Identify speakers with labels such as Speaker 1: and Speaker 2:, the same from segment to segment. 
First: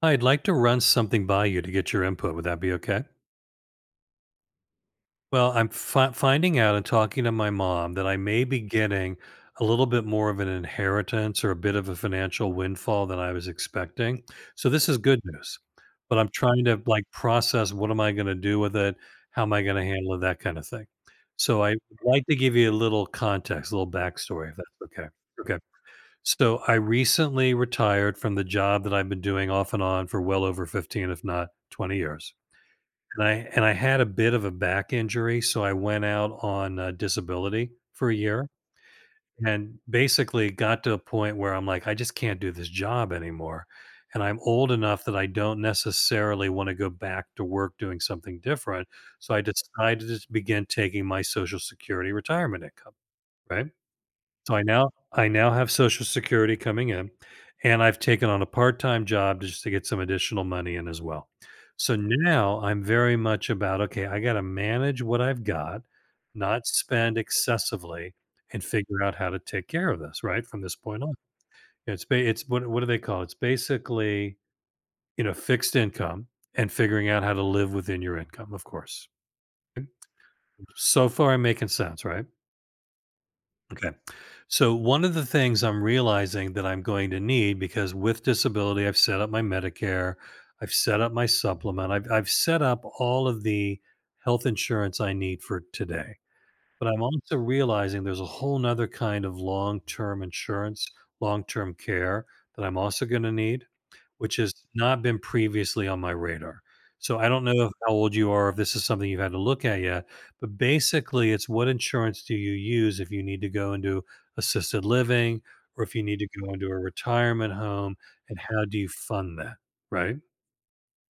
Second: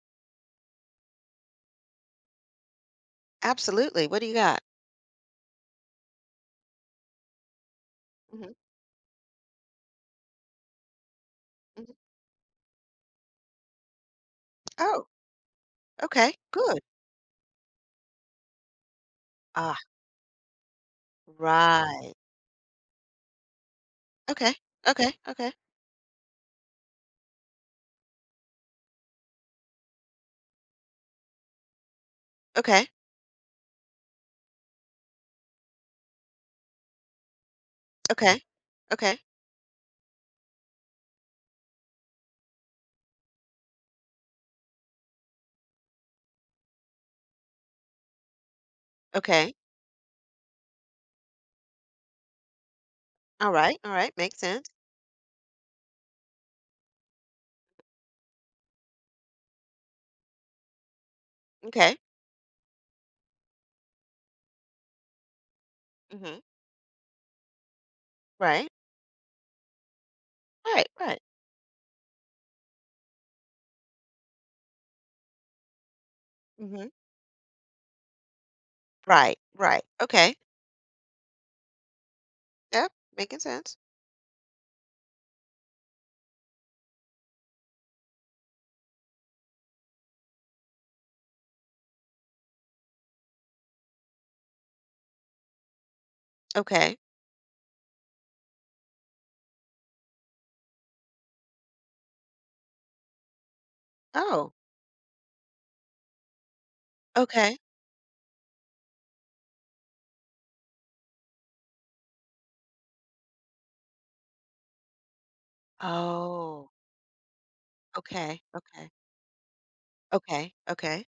Speaker 1: I'd like to run something by you to get your input. Would that be okay?
Speaker 2: Absolutely. What do you got?
Speaker 1: Well, I'm finding out and talking to my mom that I may
Speaker 2: Mhm,
Speaker 1: be getting a little bit more of an inheritance or a bit of
Speaker 2: mhm.
Speaker 1: a financial windfall than I was expecting. So this is
Speaker 2: Oh,
Speaker 1: good news, but I'm
Speaker 2: okay,
Speaker 1: trying to
Speaker 2: good.
Speaker 1: like process what am I going to do with it? How am I
Speaker 2: Ah,
Speaker 1: going to handle it? That kind of thing. So I would
Speaker 2: right.
Speaker 1: like to give you a little context, a little backstory,
Speaker 2: Okay,
Speaker 1: if that's okay.
Speaker 2: okay, okay,
Speaker 1: Okay. So I recently retired from the job that I've been doing off and on for well over 15, if not 20 years.
Speaker 2: okay,
Speaker 1: And I had a bit of a back injury, so I went out on disability for a
Speaker 2: okay,
Speaker 1: year
Speaker 2: okay,
Speaker 1: and basically got to a point where I'm like, I just can't do this job anymore. And I'm old enough that I don't necessarily want to go back to work doing something different. So I
Speaker 2: okay.
Speaker 1: decided to begin taking my Social Security retirement income, right?
Speaker 2: All right, makes
Speaker 1: So I
Speaker 2: sense.
Speaker 1: now I now have Social Security coming in, and I've taken on a part-time job just to get some additional money in as well.
Speaker 2: Okay.
Speaker 1: So now I'm very much about, okay, I got to manage what I've got,
Speaker 2: Mhm.
Speaker 1: not spend excessively, and
Speaker 2: Right.
Speaker 1: figure out how to take care of this, right? From this
Speaker 2: Right,
Speaker 1: point on.
Speaker 2: right.
Speaker 1: It's what do they call it? It's basically, fixed income and
Speaker 2: Mhm.
Speaker 1: figuring out how to live within your income, of course.
Speaker 2: Right, right. Okay.
Speaker 1: So far I'm making sense, right?
Speaker 2: Yep, making sense.
Speaker 1: Okay. So one of the things I'm realizing that I'm going to need because with disability I've set up my Medicare, I've set up my supplement, I've set up all of the health insurance I need for today. But
Speaker 2: Okay.
Speaker 1: I'm also realizing there's a whole nother kind of long term insurance, long term care that I'm also going to need, which
Speaker 2: Oh,
Speaker 1: has not been previously on my radar. So I don't
Speaker 2: okay.
Speaker 1: know if, how old you are, if this is something you've had to look at yet, but basically it's what insurance do you use if you need to go into assisted living or if you need to go into
Speaker 2: Oh,
Speaker 1: a retirement home and
Speaker 2: okay,
Speaker 1: how do you
Speaker 2: okay,
Speaker 1: fund that? Right.
Speaker 2: okay, okay.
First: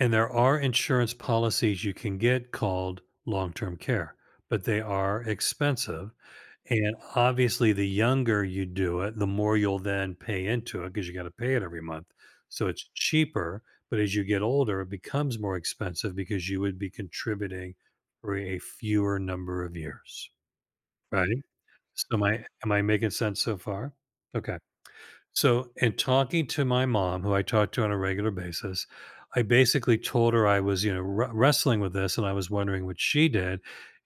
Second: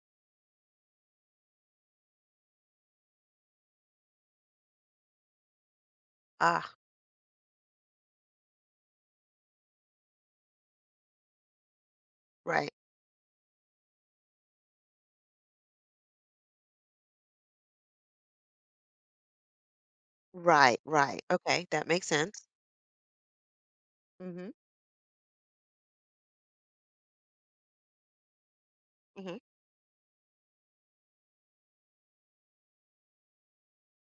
Speaker 1: And there are insurance policies you can get called long term care, but they are expensive
Speaker 2: Ah,
Speaker 1: and obviously, the younger you do it, the more you'll then pay into it because you got to pay it every month. So
Speaker 2: right,
Speaker 1: it's cheaper. But as you get older, it becomes more expensive because you would be contributing for a fewer number of years.
Speaker 2: right, right.
Speaker 1: Right.
Speaker 2: Okay, that
Speaker 1: So
Speaker 2: makes
Speaker 1: am I
Speaker 2: sense.
Speaker 1: am I making sense so far?
Speaker 2: Mhm,
Speaker 1: Okay. So, in talking to my mom, who I talk to on a regular basis,
Speaker 2: mhm,
Speaker 1: I basically told her I was, wrestling with this and I was wondering what she did.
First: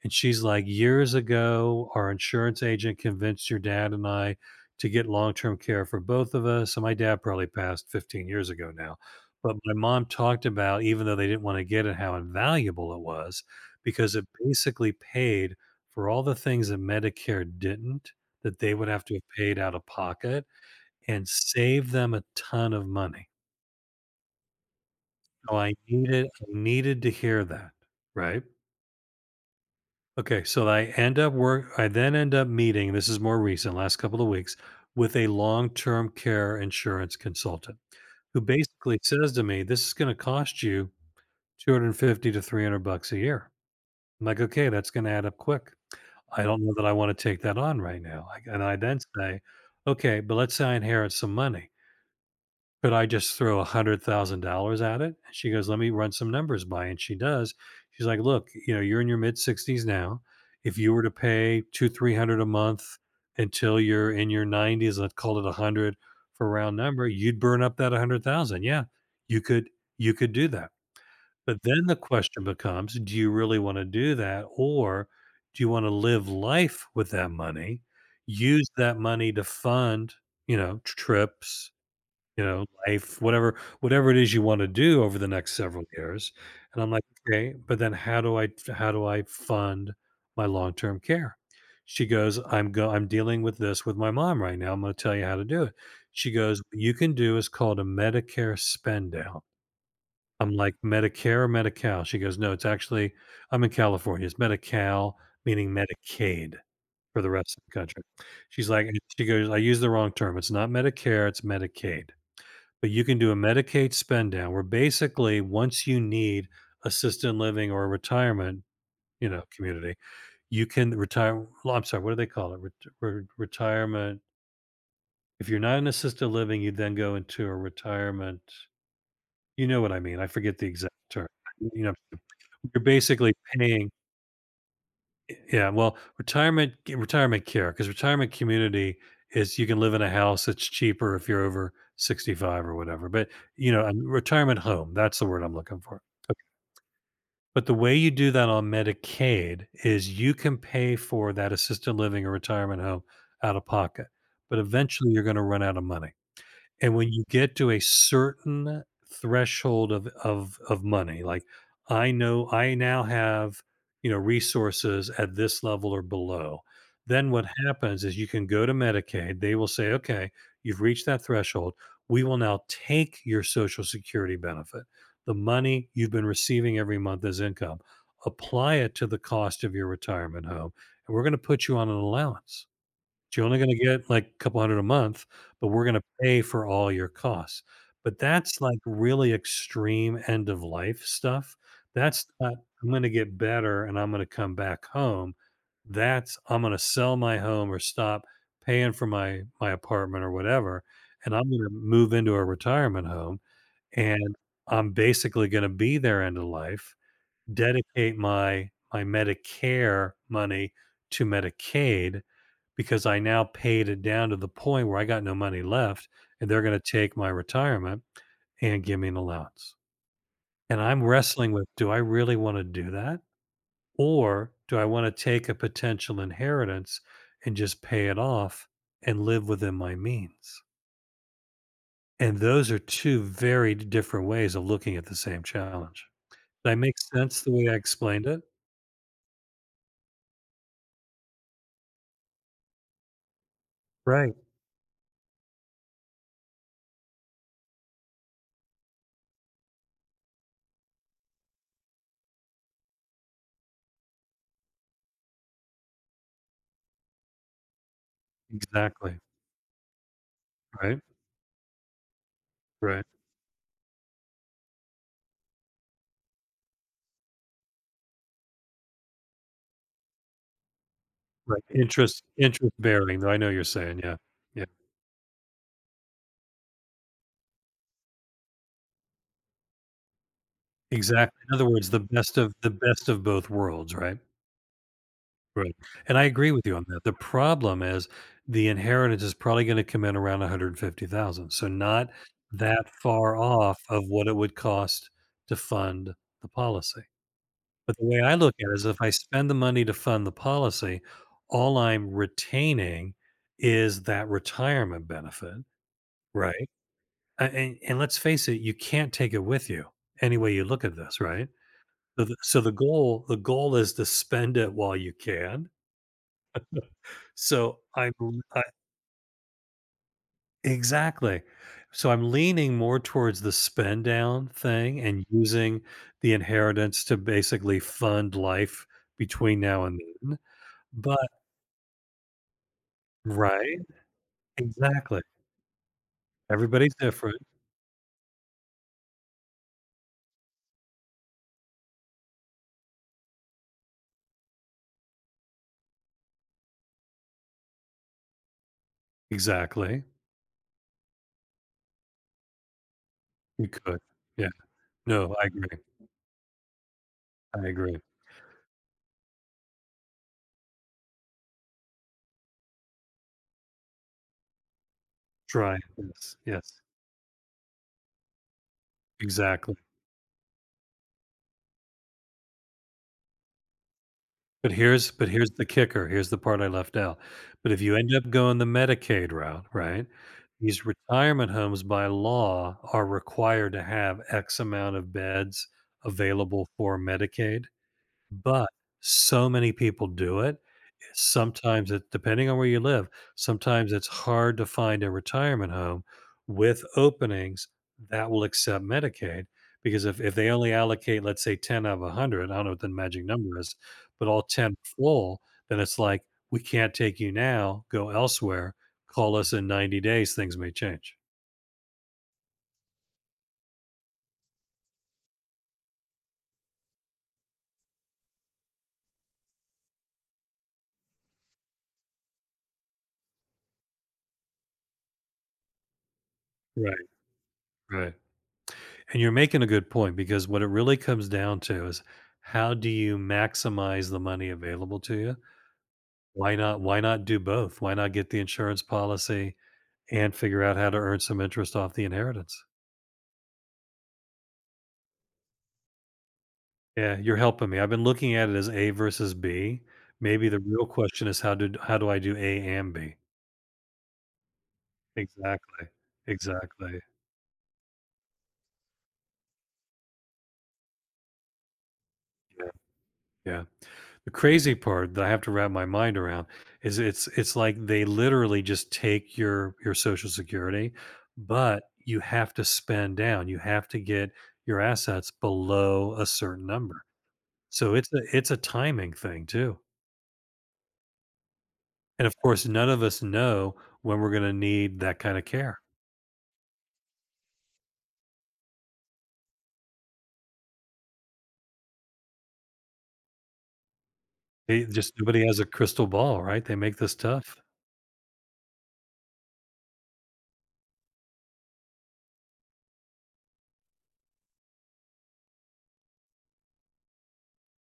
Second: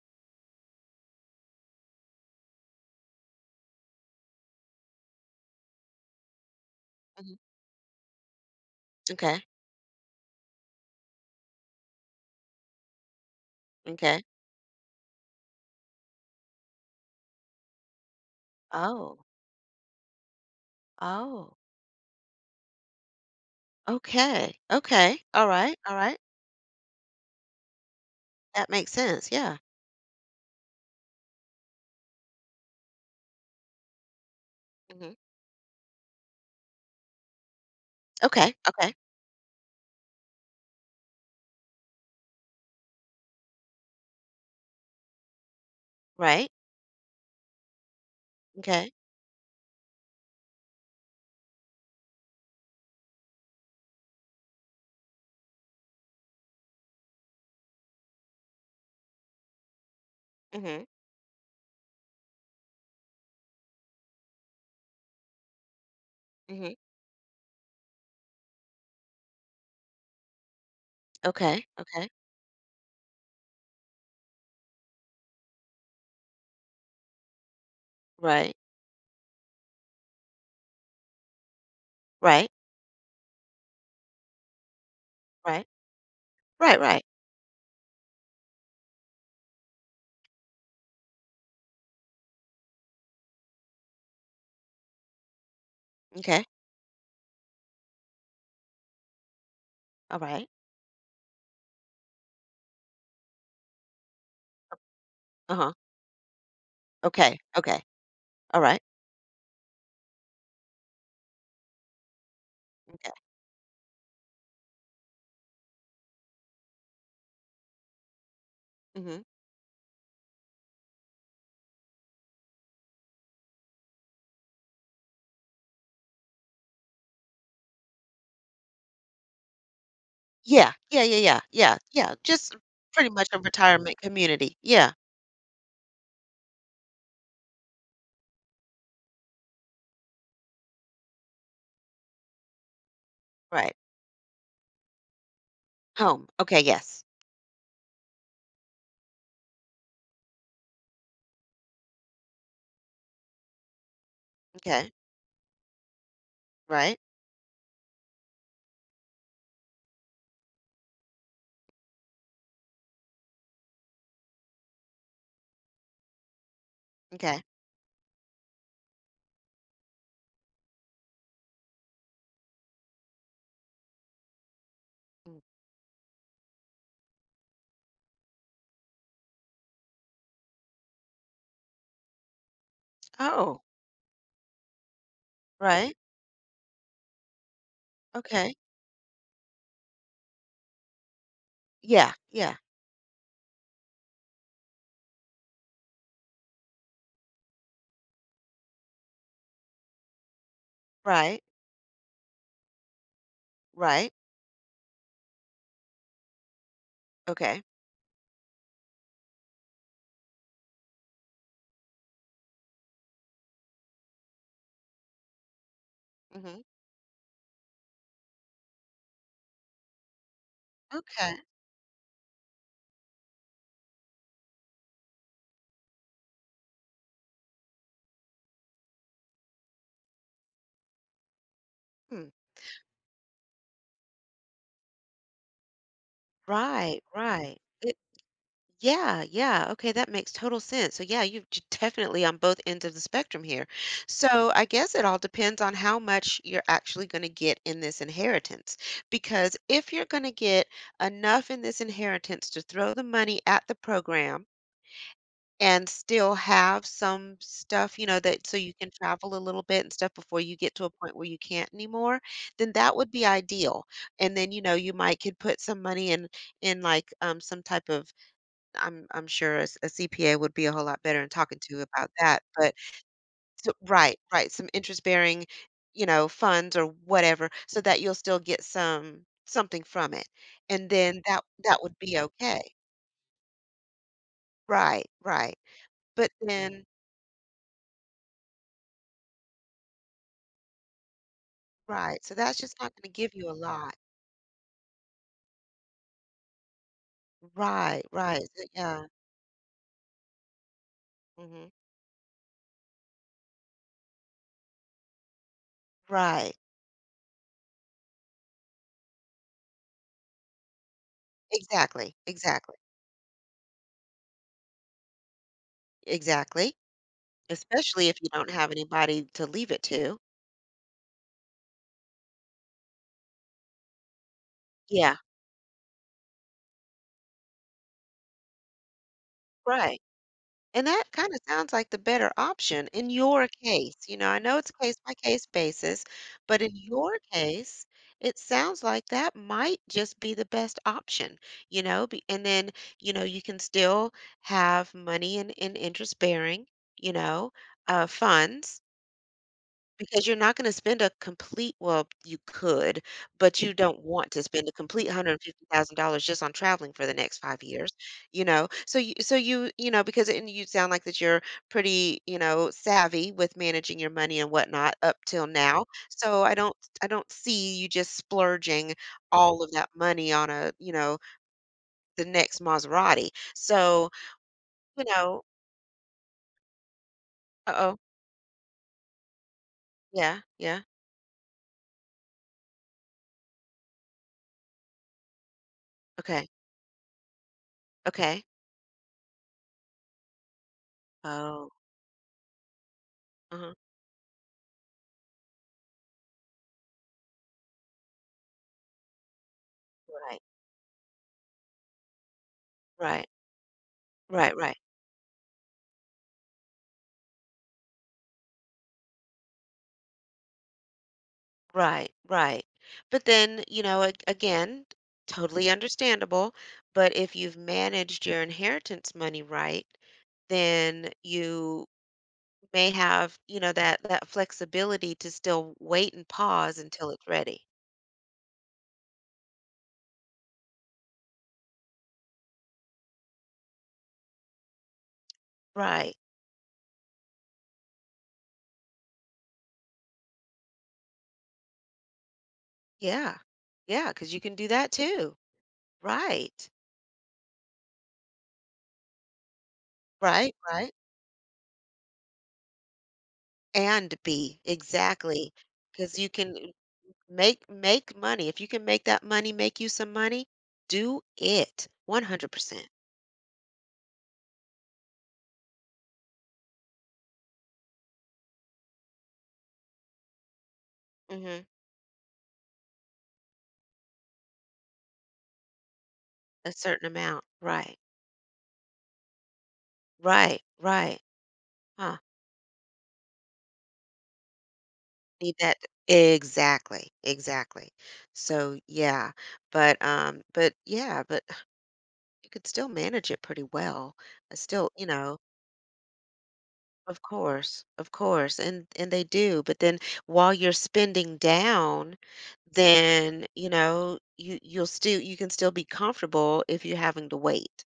Speaker 1: And she's like, years ago, our insurance agent convinced your dad and I to get long term care for both of us. And my dad
Speaker 2: mhm.
Speaker 1: probably passed 15 years ago now.
Speaker 2: Okay,
Speaker 1: But my mom talked about, even though they didn't want to get it, how invaluable it was because
Speaker 2: okay.
Speaker 1: it basically paid for all the things that Medicare didn't, that they would have to
Speaker 2: Oh.
Speaker 1: have paid out of pocket and
Speaker 2: Oh,
Speaker 1: save them a ton of money.
Speaker 2: okay, okay. All
Speaker 1: So I
Speaker 2: right, all right.
Speaker 1: needed I needed to hear that, right?
Speaker 2: That makes sense. Yeah.
Speaker 1: Okay, so I then end up meeting, this is more recent, last couple of weeks,
Speaker 2: Hmm.
Speaker 1: with a long-term care insurance consultant who
Speaker 2: Okay, okay.
Speaker 1: basically says to me, this is going to cost you 250 to 300 bucks a year. I'm like, okay, that's going to add up quick. I
Speaker 2: Right.
Speaker 1: don't know that I want to take that on right now. And I
Speaker 2: Okay.
Speaker 1: then say, okay, but let's say I inherit some money could I just throw $100,000 at it? And she goes, let me run some numbers by. And she does. She's like, look, you know, you're in your mid sixties now. If
Speaker 2: Hmm.
Speaker 1: you were to pay two, 300 a month until you're in your nineties, let's call it 100 for a
Speaker 2: Hmm.
Speaker 1: round number, you'd burn up that 100,000. Yeah, you could, you could do that. But
Speaker 2: Okay,
Speaker 1: then the
Speaker 2: okay.
Speaker 1: question becomes, do you really want to do that? Or do you want to live life with that money?
Speaker 2: Right,
Speaker 1: Use that money to fund, trips,
Speaker 2: right,
Speaker 1: life, whatever it is you wanna do over the next
Speaker 2: right,
Speaker 1: several years,
Speaker 2: right,
Speaker 1: and I'm like,
Speaker 2: right.
Speaker 1: "Okay, but then how do I fund my long-term care?" She goes, I'm dealing with this with my mom right now, I'm gonna tell you how to do it." She
Speaker 2: Okay.
Speaker 1: goes, "What you can do is called a Medicare spend down."
Speaker 2: All right.
Speaker 1: I'm like, "Medicare or Medi-Cal?" She goes, "No, it's actually." I'm in California, it's Medi-Cal, meaning
Speaker 2: Uh-huh.
Speaker 1: Medicaid for the
Speaker 2: Okay,
Speaker 1: rest of the
Speaker 2: okay.
Speaker 1: country.
Speaker 2: All
Speaker 1: She's
Speaker 2: right.
Speaker 1: like she goes, "I used the wrong term, it's not Medicare, it's Medicaid." But you
Speaker 2: Okay.
Speaker 1: can do a Medicaid spend down where basically once you need assisted living or retirement,
Speaker 2: Hmm.
Speaker 1: community, you can retire. Well, I'm sorry, what do they call it? Retirement. If you're not in assisted living, you then go into a retirement. You know what I mean? I forget the
Speaker 2: Yeah,
Speaker 1: exact
Speaker 2: yeah, yeah,
Speaker 1: term.
Speaker 2: yeah, yeah,
Speaker 1: You know,
Speaker 2: yeah. Just
Speaker 1: you're
Speaker 2: pretty much
Speaker 1: basically
Speaker 2: a
Speaker 1: paying.
Speaker 2: retirement community. Yeah,
Speaker 1: Yeah, well, retirement care because retirement community is you can live in a house. It's cheaper if you're over 65 or whatever. But
Speaker 2: right.
Speaker 1: a retirement home. That's the word I'm looking for.
Speaker 2: Home. Okay, yes.
Speaker 1: But the way you do that on Medicaid is you can pay for that assisted living or retirement home out of pocket, but
Speaker 2: Okay,
Speaker 1: eventually you're going to run out of money. And
Speaker 2: right.
Speaker 1: when you get to a certain threshold of money, like I know I now have, resources at this level or below, then
Speaker 2: Okay.
Speaker 1: what happens is you can go to Medicaid. They will say, okay, you've reached that threshold. We will now take your Social Security benefit, the
Speaker 2: Mm.
Speaker 1: money you've been receiving every month as income, apply it to the cost of your retirement home, and we're going to put you on an allowance. You're only
Speaker 2: Oh,
Speaker 1: gonna get like a couple hundred a month, but we're
Speaker 2: right.
Speaker 1: gonna pay for all your costs. But
Speaker 2: Okay.
Speaker 1: that's like really extreme end of life stuff.
Speaker 2: Yeah,
Speaker 1: That's not,
Speaker 2: yeah.
Speaker 1: I'm gonna get better and I'm gonna come back home. That's I'm gonna sell my home or stop paying for my apartment or whatever, and
Speaker 2: Right,
Speaker 1: I'm gonna move into a retirement home
Speaker 2: right.
Speaker 1: and I'm basically gonna be there end of life,
Speaker 2: Okay.
Speaker 1: dedicate my Medicare money to Medicaid because I now paid it down to the point where I got no money left and
Speaker 2: Mhm.
Speaker 1: they're going to take my retirement and give me an allowance. And I'm
Speaker 2: Okay.
Speaker 1: wrestling with, do I really want to do that or do I want to take a potential inheritance and just pay it off and live within my means?
Speaker 2: Hmm.
Speaker 1: And those are two very different ways of looking at the same challenge. That
Speaker 2: Right,
Speaker 1: makes sense the
Speaker 2: right.
Speaker 1: way I
Speaker 2: It
Speaker 1: explained it?
Speaker 2: yeah, yeah. Okay, that makes total sense. So yeah, you are definitely on both ends of the spectrum here.
Speaker 1: Right.
Speaker 2: So I guess it all depends on how much you're actually going to get in this inheritance. Because if you're going to get enough in this inheritance to throw the money at the program. And still have some stuff, you know, that so you can
Speaker 1: Exactly.
Speaker 2: travel a little bit and stuff before you get to a
Speaker 1: Right.
Speaker 2: point where you can't anymore, then that
Speaker 1: Right,
Speaker 2: would be ideal. And then, you know, you might could put some money in like some type of I'm sure a, a CPA would be a whole lot better in talking
Speaker 1: right,
Speaker 2: to about that. But
Speaker 1: interest-bearing, though, I know you're
Speaker 2: so,
Speaker 1: saying, yeah,
Speaker 2: right, right,
Speaker 1: yeah,
Speaker 2: some interest bearing, you know, funds or whatever, so that you'll still get some something from it. And then
Speaker 1: exactly,
Speaker 2: that
Speaker 1: in other
Speaker 2: that
Speaker 1: words,
Speaker 2: would be okay.
Speaker 1: the best of both worlds, right?
Speaker 2: Right, right.
Speaker 1: Right, and I
Speaker 2: But
Speaker 1: agree with you
Speaker 2: then
Speaker 1: on that, the problem is the inheritance is probably gonna come in around 150,000, so not
Speaker 2: right, so that's just
Speaker 1: that
Speaker 2: not gonna give
Speaker 1: far
Speaker 2: you a
Speaker 1: off
Speaker 2: lot.
Speaker 1: of what it would cost to fund the policy, but
Speaker 2: Right,
Speaker 1: the way I
Speaker 2: right,
Speaker 1: look
Speaker 2: so
Speaker 1: at it is if
Speaker 2: yeah,
Speaker 1: I spend the money to fund the policy,
Speaker 2: mhm,
Speaker 1: all I'm retaining is that retirement benefit,
Speaker 2: right.
Speaker 1: right? And let's face it, you can't take it with you any way you look at this, right?
Speaker 2: Exactly,
Speaker 1: So the, so the
Speaker 2: exactly,
Speaker 1: goal, the goal is to spend it while you can.
Speaker 2: exactly,
Speaker 1: So
Speaker 2: especially
Speaker 1: I'm
Speaker 2: if you don't
Speaker 1: I,
Speaker 2: have anybody to leave it to.
Speaker 1: exactly. So I'm leaning more towards the spend down thing
Speaker 2: Yeah,
Speaker 1: and using the inheritance to basically fund life between now
Speaker 2: right.
Speaker 1: and then.
Speaker 2: And that
Speaker 1: But
Speaker 2: kinda sounds like the better option in your
Speaker 1: right,
Speaker 2: case, you know, I know it's case by
Speaker 1: exactly.
Speaker 2: case basis, but in
Speaker 1: Everybody's
Speaker 2: your
Speaker 1: different.
Speaker 2: case, it sounds like that might just be the best option, you know, be and then, you know, you can still have money in interest bearing, you know, funds
Speaker 1: Exactly.
Speaker 2: because you're not gonna spend a complete well, you could, but
Speaker 1: You
Speaker 2: you don't
Speaker 1: could.
Speaker 2: want to
Speaker 1: Yeah.
Speaker 2: spend a complete
Speaker 1: No, I agree.
Speaker 2: $150,000 just on traveling for the next 5
Speaker 1: I
Speaker 2: years,
Speaker 1: agree.
Speaker 2: you know? So you so you know, because and you sound like that you're pretty, you know, savvy with managing your money and whatnot up till
Speaker 1: Try
Speaker 2: now.
Speaker 1: this.
Speaker 2: So I don't
Speaker 1: Yes.
Speaker 2: I don't see you just splurging all of
Speaker 1: Exactly.
Speaker 2: that money on a, you know, the next Maserati. So, you
Speaker 1: But
Speaker 2: know.
Speaker 1: here's the kicker, here's the part I left out. But if you
Speaker 2: Uh-oh.
Speaker 1: end up going the Medicaid route, right,
Speaker 2: Yeah, yeah.
Speaker 1: these retirement homes by law are required to have X amount of beds
Speaker 2: Okay,
Speaker 1: available for Medicaid,
Speaker 2: okay.
Speaker 1: but so many people do it.
Speaker 2: Oh,
Speaker 1: Sometimes it depending on where you live,
Speaker 2: uh-huh.
Speaker 1: sometimes it's hard to find a retirement home with openings that will accept Medicaid because if
Speaker 2: Right,
Speaker 1: they only allocate, let's say 10 out of 100, I don't know what the magic
Speaker 2: right,
Speaker 1: number is, but all
Speaker 2: right, right.
Speaker 1: 10 full, then it's like, we can't take you now, go elsewhere, call us in 90 days, things may change.
Speaker 2: Right, right. But then, you know, again, totally understandable. But if you've managed your inheritance money right, then you may have, you know, that that flexibility to still wait and pause
Speaker 1: Right,
Speaker 2: until it's ready.
Speaker 1: right. And you're making a good point because what it really comes down to is how do you maximize the money available to you?
Speaker 2: Right.
Speaker 1: Why not do both? Why not get the insurance policy and figure out how to earn some interest off the inheritance?
Speaker 2: Yeah. Yeah, because you can do that too. Right.
Speaker 1: Yeah, you're helping me. I've been looking at it as A versus B. Maybe
Speaker 2: Right,
Speaker 1: the real
Speaker 2: right.
Speaker 1: question is how do I do A and B?
Speaker 2: And be exactly.
Speaker 1: Exactly.
Speaker 2: Because you can
Speaker 1: Exactly.
Speaker 2: make money. If you can make that money make you some money, do it
Speaker 1: Yeah.
Speaker 2: 100%.
Speaker 1: Yeah. The crazy part that I have to wrap my mind around is it's like they literally just take your Social Security,
Speaker 2: Mhm.
Speaker 1: but you have to spend down. You have to get your assets below a certain
Speaker 2: A
Speaker 1: number.
Speaker 2: certain amount.
Speaker 1: So
Speaker 2: Right.
Speaker 1: it's a timing thing too.
Speaker 2: Right. Right. Huh.
Speaker 1: And of course, none of us know when we're gonna need that kind of
Speaker 2: Need that
Speaker 1: care.
Speaker 2: exactly. Exactly. So yeah. But yeah, but you could still manage it pretty well.
Speaker 1: They
Speaker 2: Still, you
Speaker 1: just
Speaker 2: know,
Speaker 1: Nobody has a crystal ball, right? They make this
Speaker 2: of
Speaker 1: tough.
Speaker 2: course. Of course. And they do. But then while you're spending down, then, you know, you'll still you can still be comfortable if you're having to wait,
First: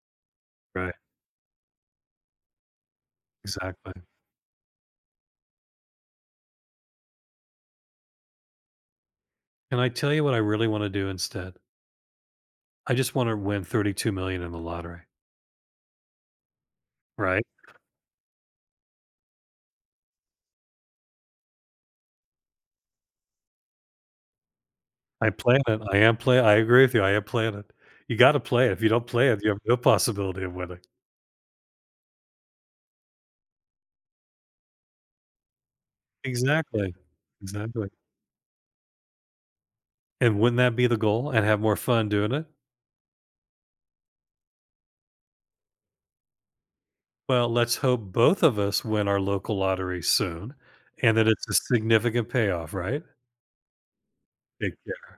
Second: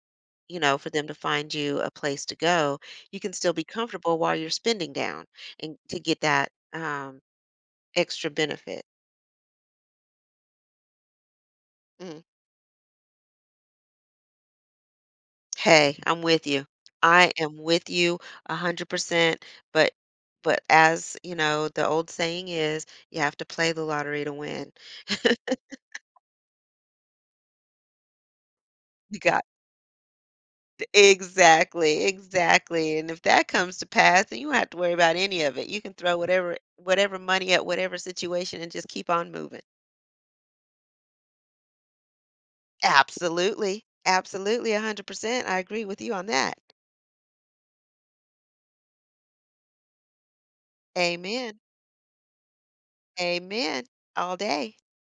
Speaker 2: you know, for
Speaker 1: Right.
Speaker 2: them to find you a place to go, you can still be
Speaker 1: Exactly.
Speaker 2: comfortable while you're spending down and to get that extra benefit.
Speaker 1: Can I tell you what I really want to do instead?
Speaker 2: Mm.
Speaker 1: I just want to win 32 million in the lottery.
Speaker 2: Hey, I'm with you. I
Speaker 1: Right.
Speaker 2: am with you 100%. But but as you know, the old saying is, you have to play the lottery to win.
Speaker 1: I plan it. I am play. I agree with you. I am playing it. You got to play it. If you don't
Speaker 2: You
Speaker 1: play it,
Speaker 2: got
Speaker 1: you have no possibility of winning.
Speaker 2: exactly, exactly. And if that comes to pass, then you don't have to worry about any of it. You can throw whatever
Speaker 1: Exactly.
Speaker 2: whatever money at
Speaker 1: Exactly.
Speaker 2: whatever situation and just keep on moving.
Speaker 1: And wouldn't that be the goal and have more fun doing it?
Speaker 2: Absolutely, absolutely, 100%, I agree with you on that.
Speaker 1: Well, let's hope both of us win our local lottery soon and that it's a
Speaker 2: Amen,
Speaker 1: significant payoff, right?
Speaker 2: amen, all day.
Speaker 1: It